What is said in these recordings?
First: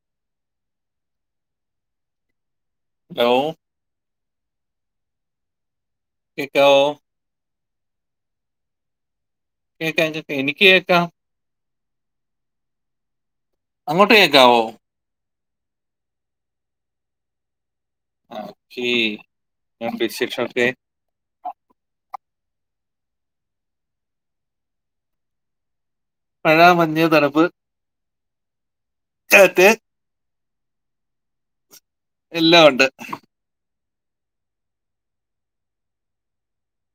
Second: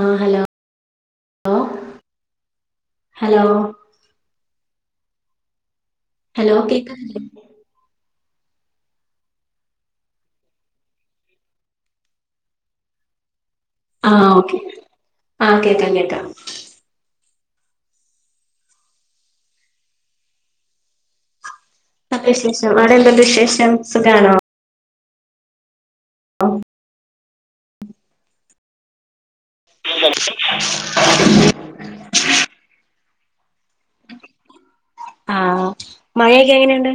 ആ ഹലോ ലോ hello hello കേക്കാവോ? കേക്കിന്നില്ലേ കേൾക്കാം ചേട്ട എനിക്ക് കേൾക്കാം. അങ്ങോട്ട് ആഹ് ഓക്കെ കേക്കാവോ? ആഹ് കേക്കാം കേക്കാം. ഓക്കേ ഞാൻ ബിശേഷം ഒക്കെ അ വിശേഷം അവിടെ എന്തുണ്ട് വിശേഷം സുഖണോ? മഴ മഞ്ഞ തണുപ്പ് കാറ്റ്. [inaudible] എല്ലാ ഒണ്ട് ആഹ് മഴയൊക്കെ എങ്ങനെയുണ്ട്.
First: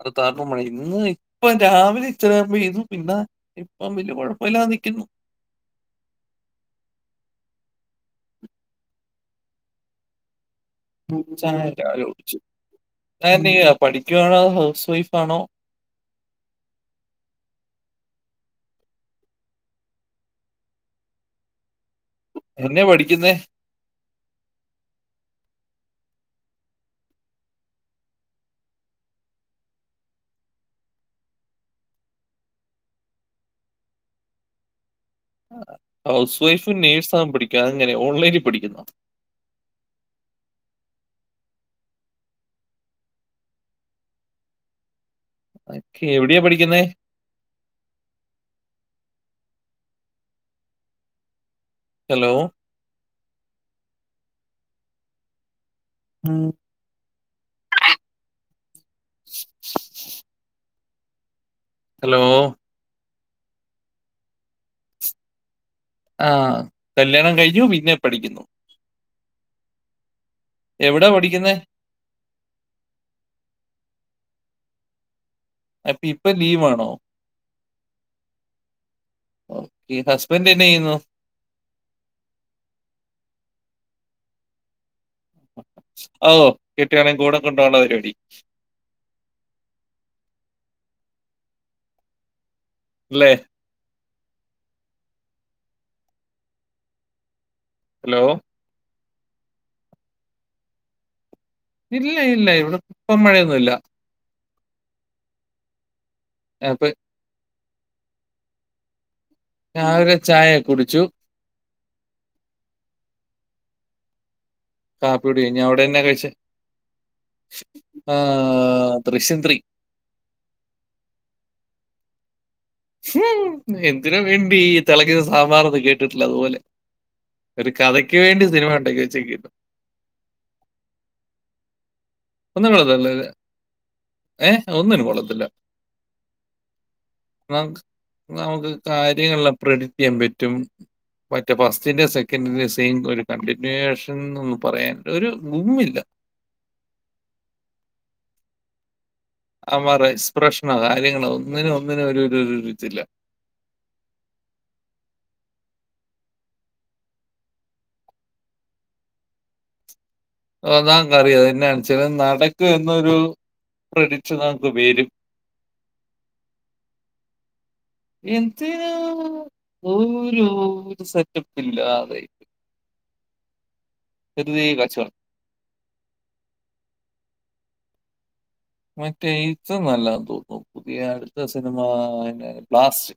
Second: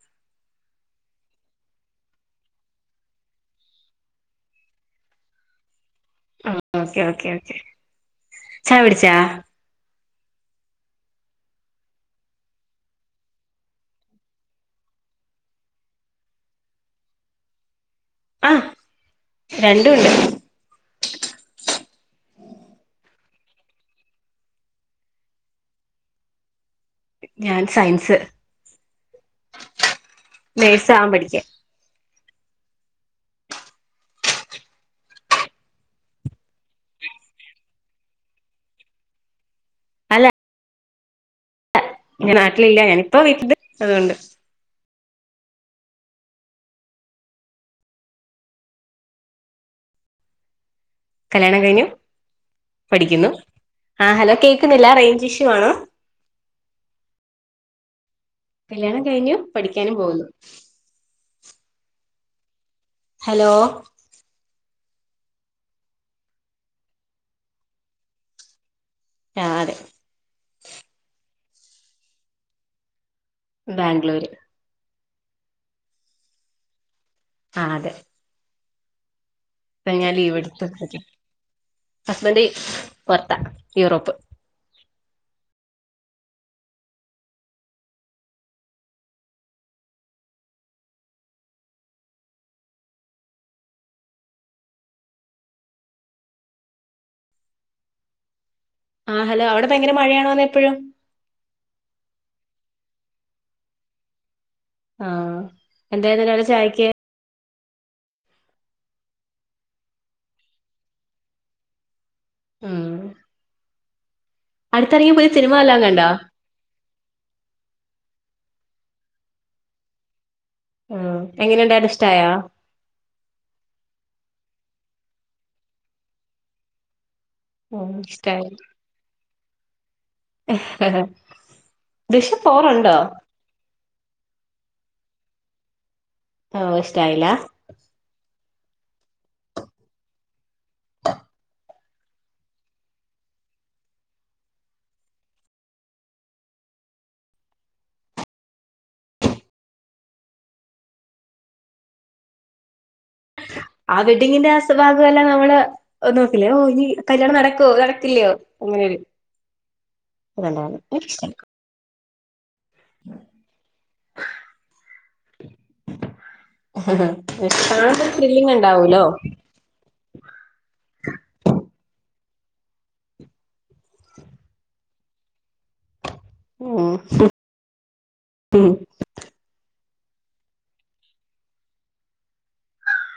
അത് താർപ്പ മഴ ഇന്ന് ഇപ്പം രാവിലെ ഇച്ചരം ചെയ്തു പിന്നെ ഇപ്പം വല്യ കൊഴപ്പല്ലാതെ നിക്കുന്നു. ആഹ് ഓക്കെ ഓക്കേ ഓക്കെ ചായുടിച്ചാ. ചായ രാവിലെ കുടിച്ചു താനെന്തെയാ പഠിക്കുവാണോ അതൊ ഹൗസ് വൈഫാണോ. ആ രണ്ടും ഉണ്ട് എന്നെ പഠിക്കുന്നേ? ഞാൻ സയൻസ് നേഴ്സ്ആവാൻ പഠിക്ക ഹൗസ് വൈഫ് നേഴ്സാവാൻ പഠിക്കെ അതങ്ങിനെ ഓൺലൈനിൽ പഠിക്കുന്നോ? അല്ല ഞാൻ നാട്ടിലില്ല ഞാനിപ്പോ വിട്ടില്ണ്ട് അതുകൊണ്ട്. ഓക്കെ എവിടെയാ പഠിക്കുന്നെ? കല്യാണം കഴിഞ്ഞു. ഹലോ പഠിക്കുന്നു ആ ഹലോ കേൾക്കുന്നില്ല റേഞ്ച് ഇഷ്യൂ ആണോ? [inaudible] കല്യാണം കഴിഞ്ഞു പഠിക്കാനും പോകുന്നു ഹലോ ഹലോ ആഹ് കല്യാണം കഴിഞ്ഞു പിന്നെ പഠിക്കുന്നു ആഹ് അതെ എവിടാ പഠിക്കുന്നേ ബാംഗ്ലൂര് അപ്പൊ ഇപ്പൊ ലീവ് ആണോ? ആഹ് അതെ ഓക്കേ. ഹസ്ബൻഡ് എന്നാ ചെയ്യുന്നു? പ്പഞ്ഞാലീവ്ടുത്ത്ക്ക്‌ ഹസ്ബൻഡ് പൊറത്താ യൂറോപ്പ് ഔ കെട്ട്യോളീം കൂടെ കൊണ്ടുവാനുള്ള പരിപാടി ല്ലേ ഹലോ ആഹ് ഹലോ അവിടെ ഭയങ്കര മഴയാണോന്നെപ്പഴും ഇല്ല ഇല്ല ഇവിടെ ഇപ്പം മഴയൊന്നൂല്ല ആഹ് എന്തായ്ന്നു രാവിലെ ചായക്ക് അപ്പൊ രാവിലെ ചായ കുടിച്ചു ഉം അടുത്തിറങ്ങിയ കാപ്പി പുതിയ കുടി സിനിമ വല്ലോം കണ്ടോ ആഹ് ദൃശ്യം ത്രീ ആഹ് എങ്ങനെയുണ്ടായിരുന്നു ഇഷ്ടായോ ഹും എന്തിനു വേണ്ടി തെളക്കുന്ന സാമ്പാർഎന്ന് കേട്ടിട്ടില്ലേ അതുപോലെ ഒരു ഉം കഥക്ക് വേണ്ടി ഇഷ്ടായി സിനിമ ഉണ്ടാക്കി വെച്ചേക്കുന്ന് ദൃശ്യം ഒന്നും ഫോറുണ്ടോ കൊള്ളത്തില്ല. ഏഹ് അതൊന്നിനും കൊള്ളത്തില്ല ആവൂ ഇഷ്ടായില്ല നമുക്ക് നമുക്ക് കാര്യങ്ങളെല്ലാം പ്രെഡിറ്റ് ചെയ്യാൻ പറ്റും പറ്റും ഫസ്റ്റിന്റേം സെക്കൻറിന്റേം സെയിം ഒരു കണ്ടിന്യുവേഷൻ ന്നൊന്ന് പറയാൻ ഒരു ഗുമ്മില്ല അവന്മാരുടെ എക്സ്പ്രഷനോ കാര്യങ്ങളോ ഒന്നിനും ഒന്നിനും ഒരുഒരു ഒരു തില്ല ആഹ് വെഡ്ഡിങ്ങിന്റെ അസ്വഭാവികമെല്ലാം നമ്മള് ഒന്ന് നോക്കില്ലേ ഓഹ് ഇനി കല്യാണം നടക്കോ നടക്കില്ലയോ അങ്ങനെയൊരു അതുണ്ടായിരുന്നു എനിക്കിഷ്ടായി അള്ളാക്കറിയ അതന്നെയാണച്ചിലും നട ക്കും എന്നൊരു പ്രഡിക്ഷൻ നമുക്ക് വരും പക്ഷെ കാണുമ്പോ ഒരു ത്രില്ലിങ് ഉണ്ടാവൂലോ ഓരോര് സെറ്റപ്പ് ഇല്ലാതെ വെറുതെ കാണിച്ചുവാ ഉം ഉം മറ്റേ ഇതും നല്ലതാന്ന് തോന്നുന്നു പുതിയ അടുത്ത സിനിമ എന്നാ ബ്ലാസ്റ്റ്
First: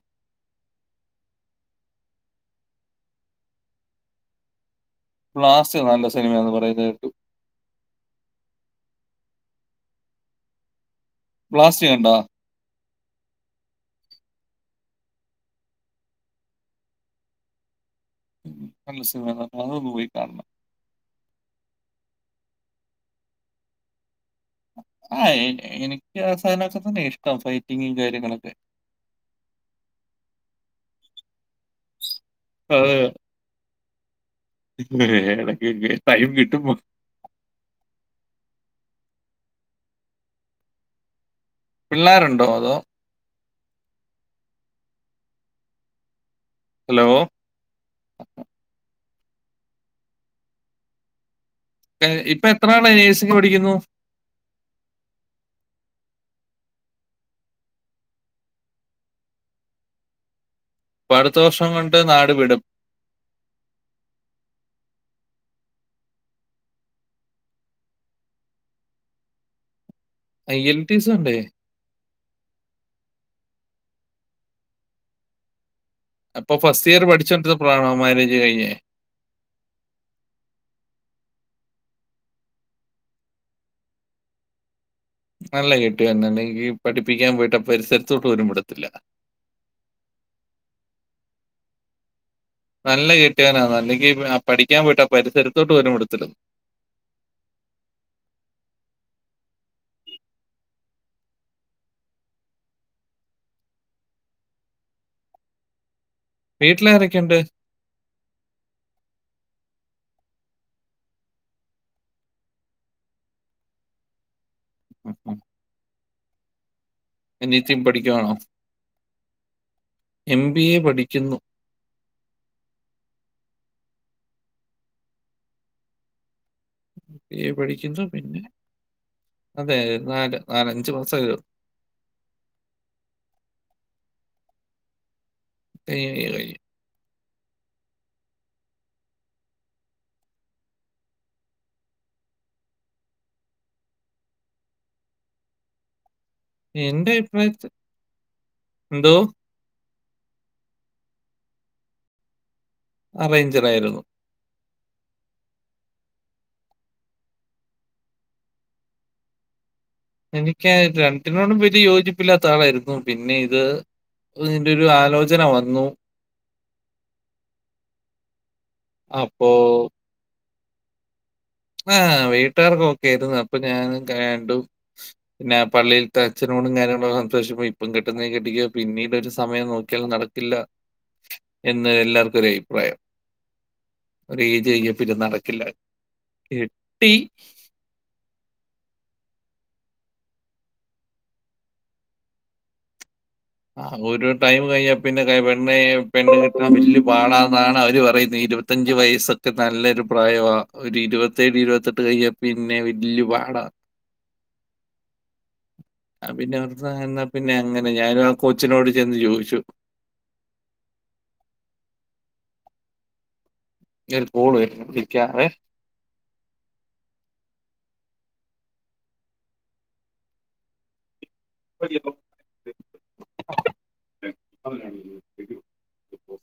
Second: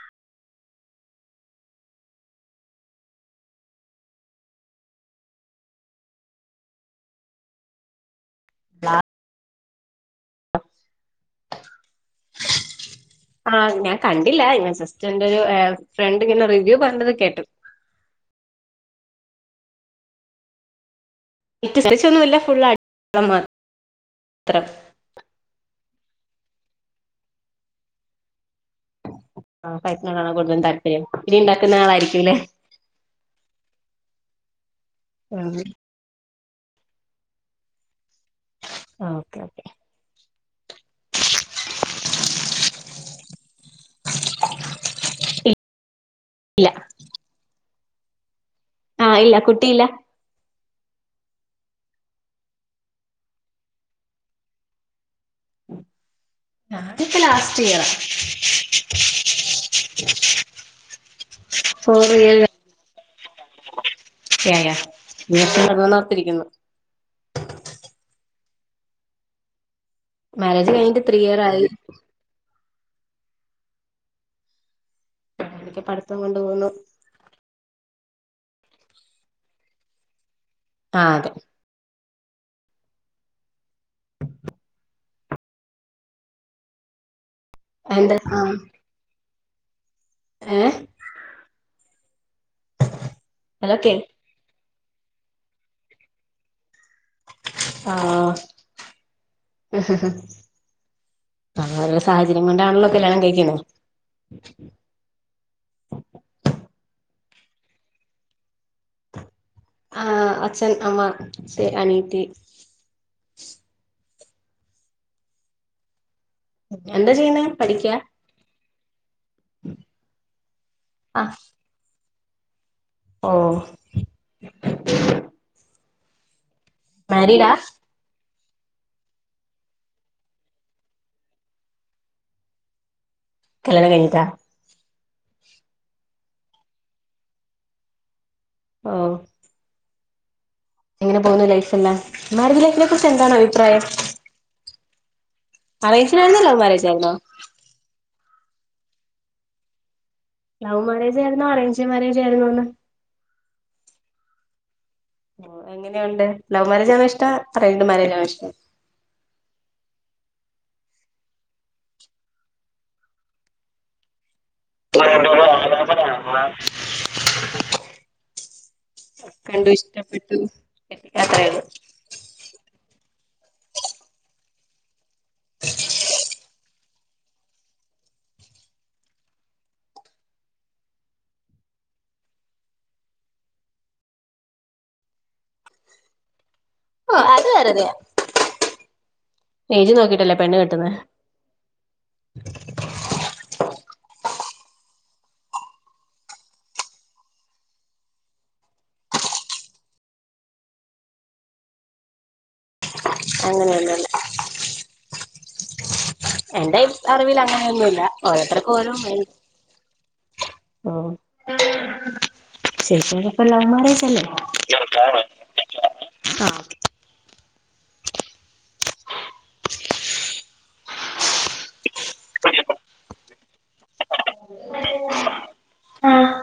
ബ്ലാസ്റ്റ് നല്ല സിനിമാ എന്ന് പറയുന്നത് കേട്ടു ബ്ലാ ബ്ലാസ്റ്റ് കണ്ടോ [inaudible] ആഹ് ഞാൻ കണ്ടില്ല ഞ ജസ്റ്റ് എന്റെ ഒരു ഏഹ് ഫ്രണ്ട് ഇങ്ങനെ റിവ്യൂ പറഞ്ഞത് കേട്ടു നല്ല സിനിമയാ അതൊന്ന് പോയി കാണണം വീട്ട് പ്പച്ചിയൊന്നുല്ല ഫുൾടള മാത്രം ആഹ് എ എനിക്ക് ആഹ് സാധനൊക്കെ തന്നെ ഇഷ്ടം ഫൈറ്റിംഗും കാര്യങ്ങളൊക്കെ ആഹ് ഫൈറ്റിനോടാണോ കൂടുതലും താല്പര്യം ഇടി ഉണ്ടാക്കുന്ന ആളായിരിക്കുംല്ലേ അതെ ഉം എനക്ക് ടൈം കിട്ടുമ്പൊ ആഹ് ഓക്കേ ഓക്കേ പിള്ളേരുണ്ടോ അതോ [inaudible] ഇല്ല ഹലോ ആഹ് ഇല്ല കുട്ടിയില്ല ഇപ്പൊ എത്ര ആളാ നേഴ്സിംങ് പഠിക്കുന്നു ഞാൻ ഇപ്പൊ ലാസ്റ്റ് ഇയർ [inaudible] അപ്പൊ അടുത്ത വർഷം കൊണ്ട് ഫോർ നാട് വിടും [unintelligible] ഒർത്തിരിക്കുന്നു ഐ മാരേജ് എൽ ടി കഴിഞ്ഞിട്ട് എസ് ത്രീ ഉണ്ടേ ഇയർ ആയി [unintelligible] അപ്പൊ പോകുന്നു ഫസ്റ്റ് ഇയർ പഠിച്ചോ ണ്ടിരുന്നപ്പോഴാണോ മാരേജ് കഴിഞ്ഞേ ആഹ് അതെ [inaudible] നല്ല കെട്ടിയോൻ തന്നെ അല്ലെങ്കിൽ പഠിപ്പിക്കാൻ പോയിട്ട് എന്താ പരിസരത്തോട്ട് പോരുമ്പിടത്തില്ല ഏഹ് നല്ല അതൊക്കെ കെട്ടിയോനാന്നല്ലെങ്കിൽ പഠിക്കാൻ പോയിട്ട് ആ പരിസരത്തോട്ട് പോലും വിടത്തില്ല ആഹ് അഹ് ഓരു സാഹചര്യം കൊണ്ടാണല്ലോ കല്യാണം കഴിക്കുന്നത് വീട്ടിൽ ആരോക്കെണ്ട് ആഹ് അച്ഛൻ അമ്മ ശേ അനിയതി [inaudible] എന്താ ചെയ്ണെ അനിയത്തിയും പഠിക്കാ പഠിക്കുവാണോ എം ബി എ പഠിക്കുന്നു ഓഹ് എം ബി എ മാരീഡാ പഠിക്കുന്നു പിന്നെ അതെ നാല് നാലഞ്ച് മാസ കല്ലിയാണം കഴിഞ്ഞിട്ടോ [unintelligible] ആഹ് എങ്ങനെ പോകുന്നു ലൈഫെല്ലാം മാരിഡ് ലൈഫിനെ കുറിച്ച് എന്താണ് അഭിപ്രായം അറേഞ്ചട് തന്നല്ലോ എന്റെ അഭിപ്രായത്തിൽ എന്തോ ലവ് മാരേജ് ആയിരുന്നോ അറേഞ്ച് മാരേജ് ആയിരുന്നോ അറേഞ്ചർ ആയിരുന്നു എങ്ങനെ ഉണ്ട് ലവ് മാരേജാണോ ഇഷ്ടം അറേൻജ്ട് മരേജ് ആണോ ഇഷ്ടം എനിക്ക് രണ്ടിനോടും വലിയ യോജിപ്പില്ലാത്ത ആളായിരുന്നു പിന്നെ ഇത് നിന്റെ ഒരു ആലോചന വന്നു അപ്പോ [unintelligible] [unintelligible] ആഹ് വീട്ടുകാര്ക്ക് ഒക്കെ ആരുന്നു അപ്പൊ ഞാൻ കണ്ടു പിന്നെ പള്ളിയിൽതെ അച്ഛനോടും കാര്യങ്ങളൊക്കെ ഇപ്പം കെട്ടുന്നങ്കിൽ കെട്ടിക്കൊ പിന്നീട് ഒരു സമയം നോക്കിയാൽ നടക്കില്ല എന്ന് എല്ലാർക്കും ഒരു അഭിപ്രായം ഒരു ഐജ് കഴിഞ്ഞാൽ പിന്നെ നടക്കില്ല [inaudible] ഓഹ് അത് വേറുതെയ. ഏജ് നോക്കിട്ടല്ലേ പെണ്ണ് കെട്ടുന്നെ. ആഹ് ഒരു ടൈമ് കഴിഞ്ഞാ പിന്നെ പെണ്ണെ പെണ്ണ് കിട്ടാൻ വല്ല്യ പാടാന്നാണ് അവര് പറയുന്നെ. ഇരുപത്തി ഇരുപത്തഞ്ച് വയസ്സൊക്കെ നല്ലൊരു പ്രായമാ. ഒരു ഇരുപത്തേഴ് ഇരുപത്തെട്ട് കഴിഞ്ഞാ പിന്നെ വല്ല്യ പാടാ നല്ല [unintelligible] ഞാൻ പിന്നെ എന്റെ ഐ ഓർത്ത് എന്നാ അറിവിൽ പിന്നെ അങ്ങനെ അങ്ങനൊന്നുല്ല. ഞാനും ആ ഓരോരുത്തർക്ക് കോച്ചിനോട് ഓരോ ചെന്ന് [unintelligible] ചോദിച്ചു. ആഹ്, ശെരിക്കിനിപ്പോ ലവ് മാര്യേജ് ഒരു കോള് വരുന്നു വിളിക്കാവേ. [unintelligible] ആഹ് [unintelligible] [unintelligible] ആഹ്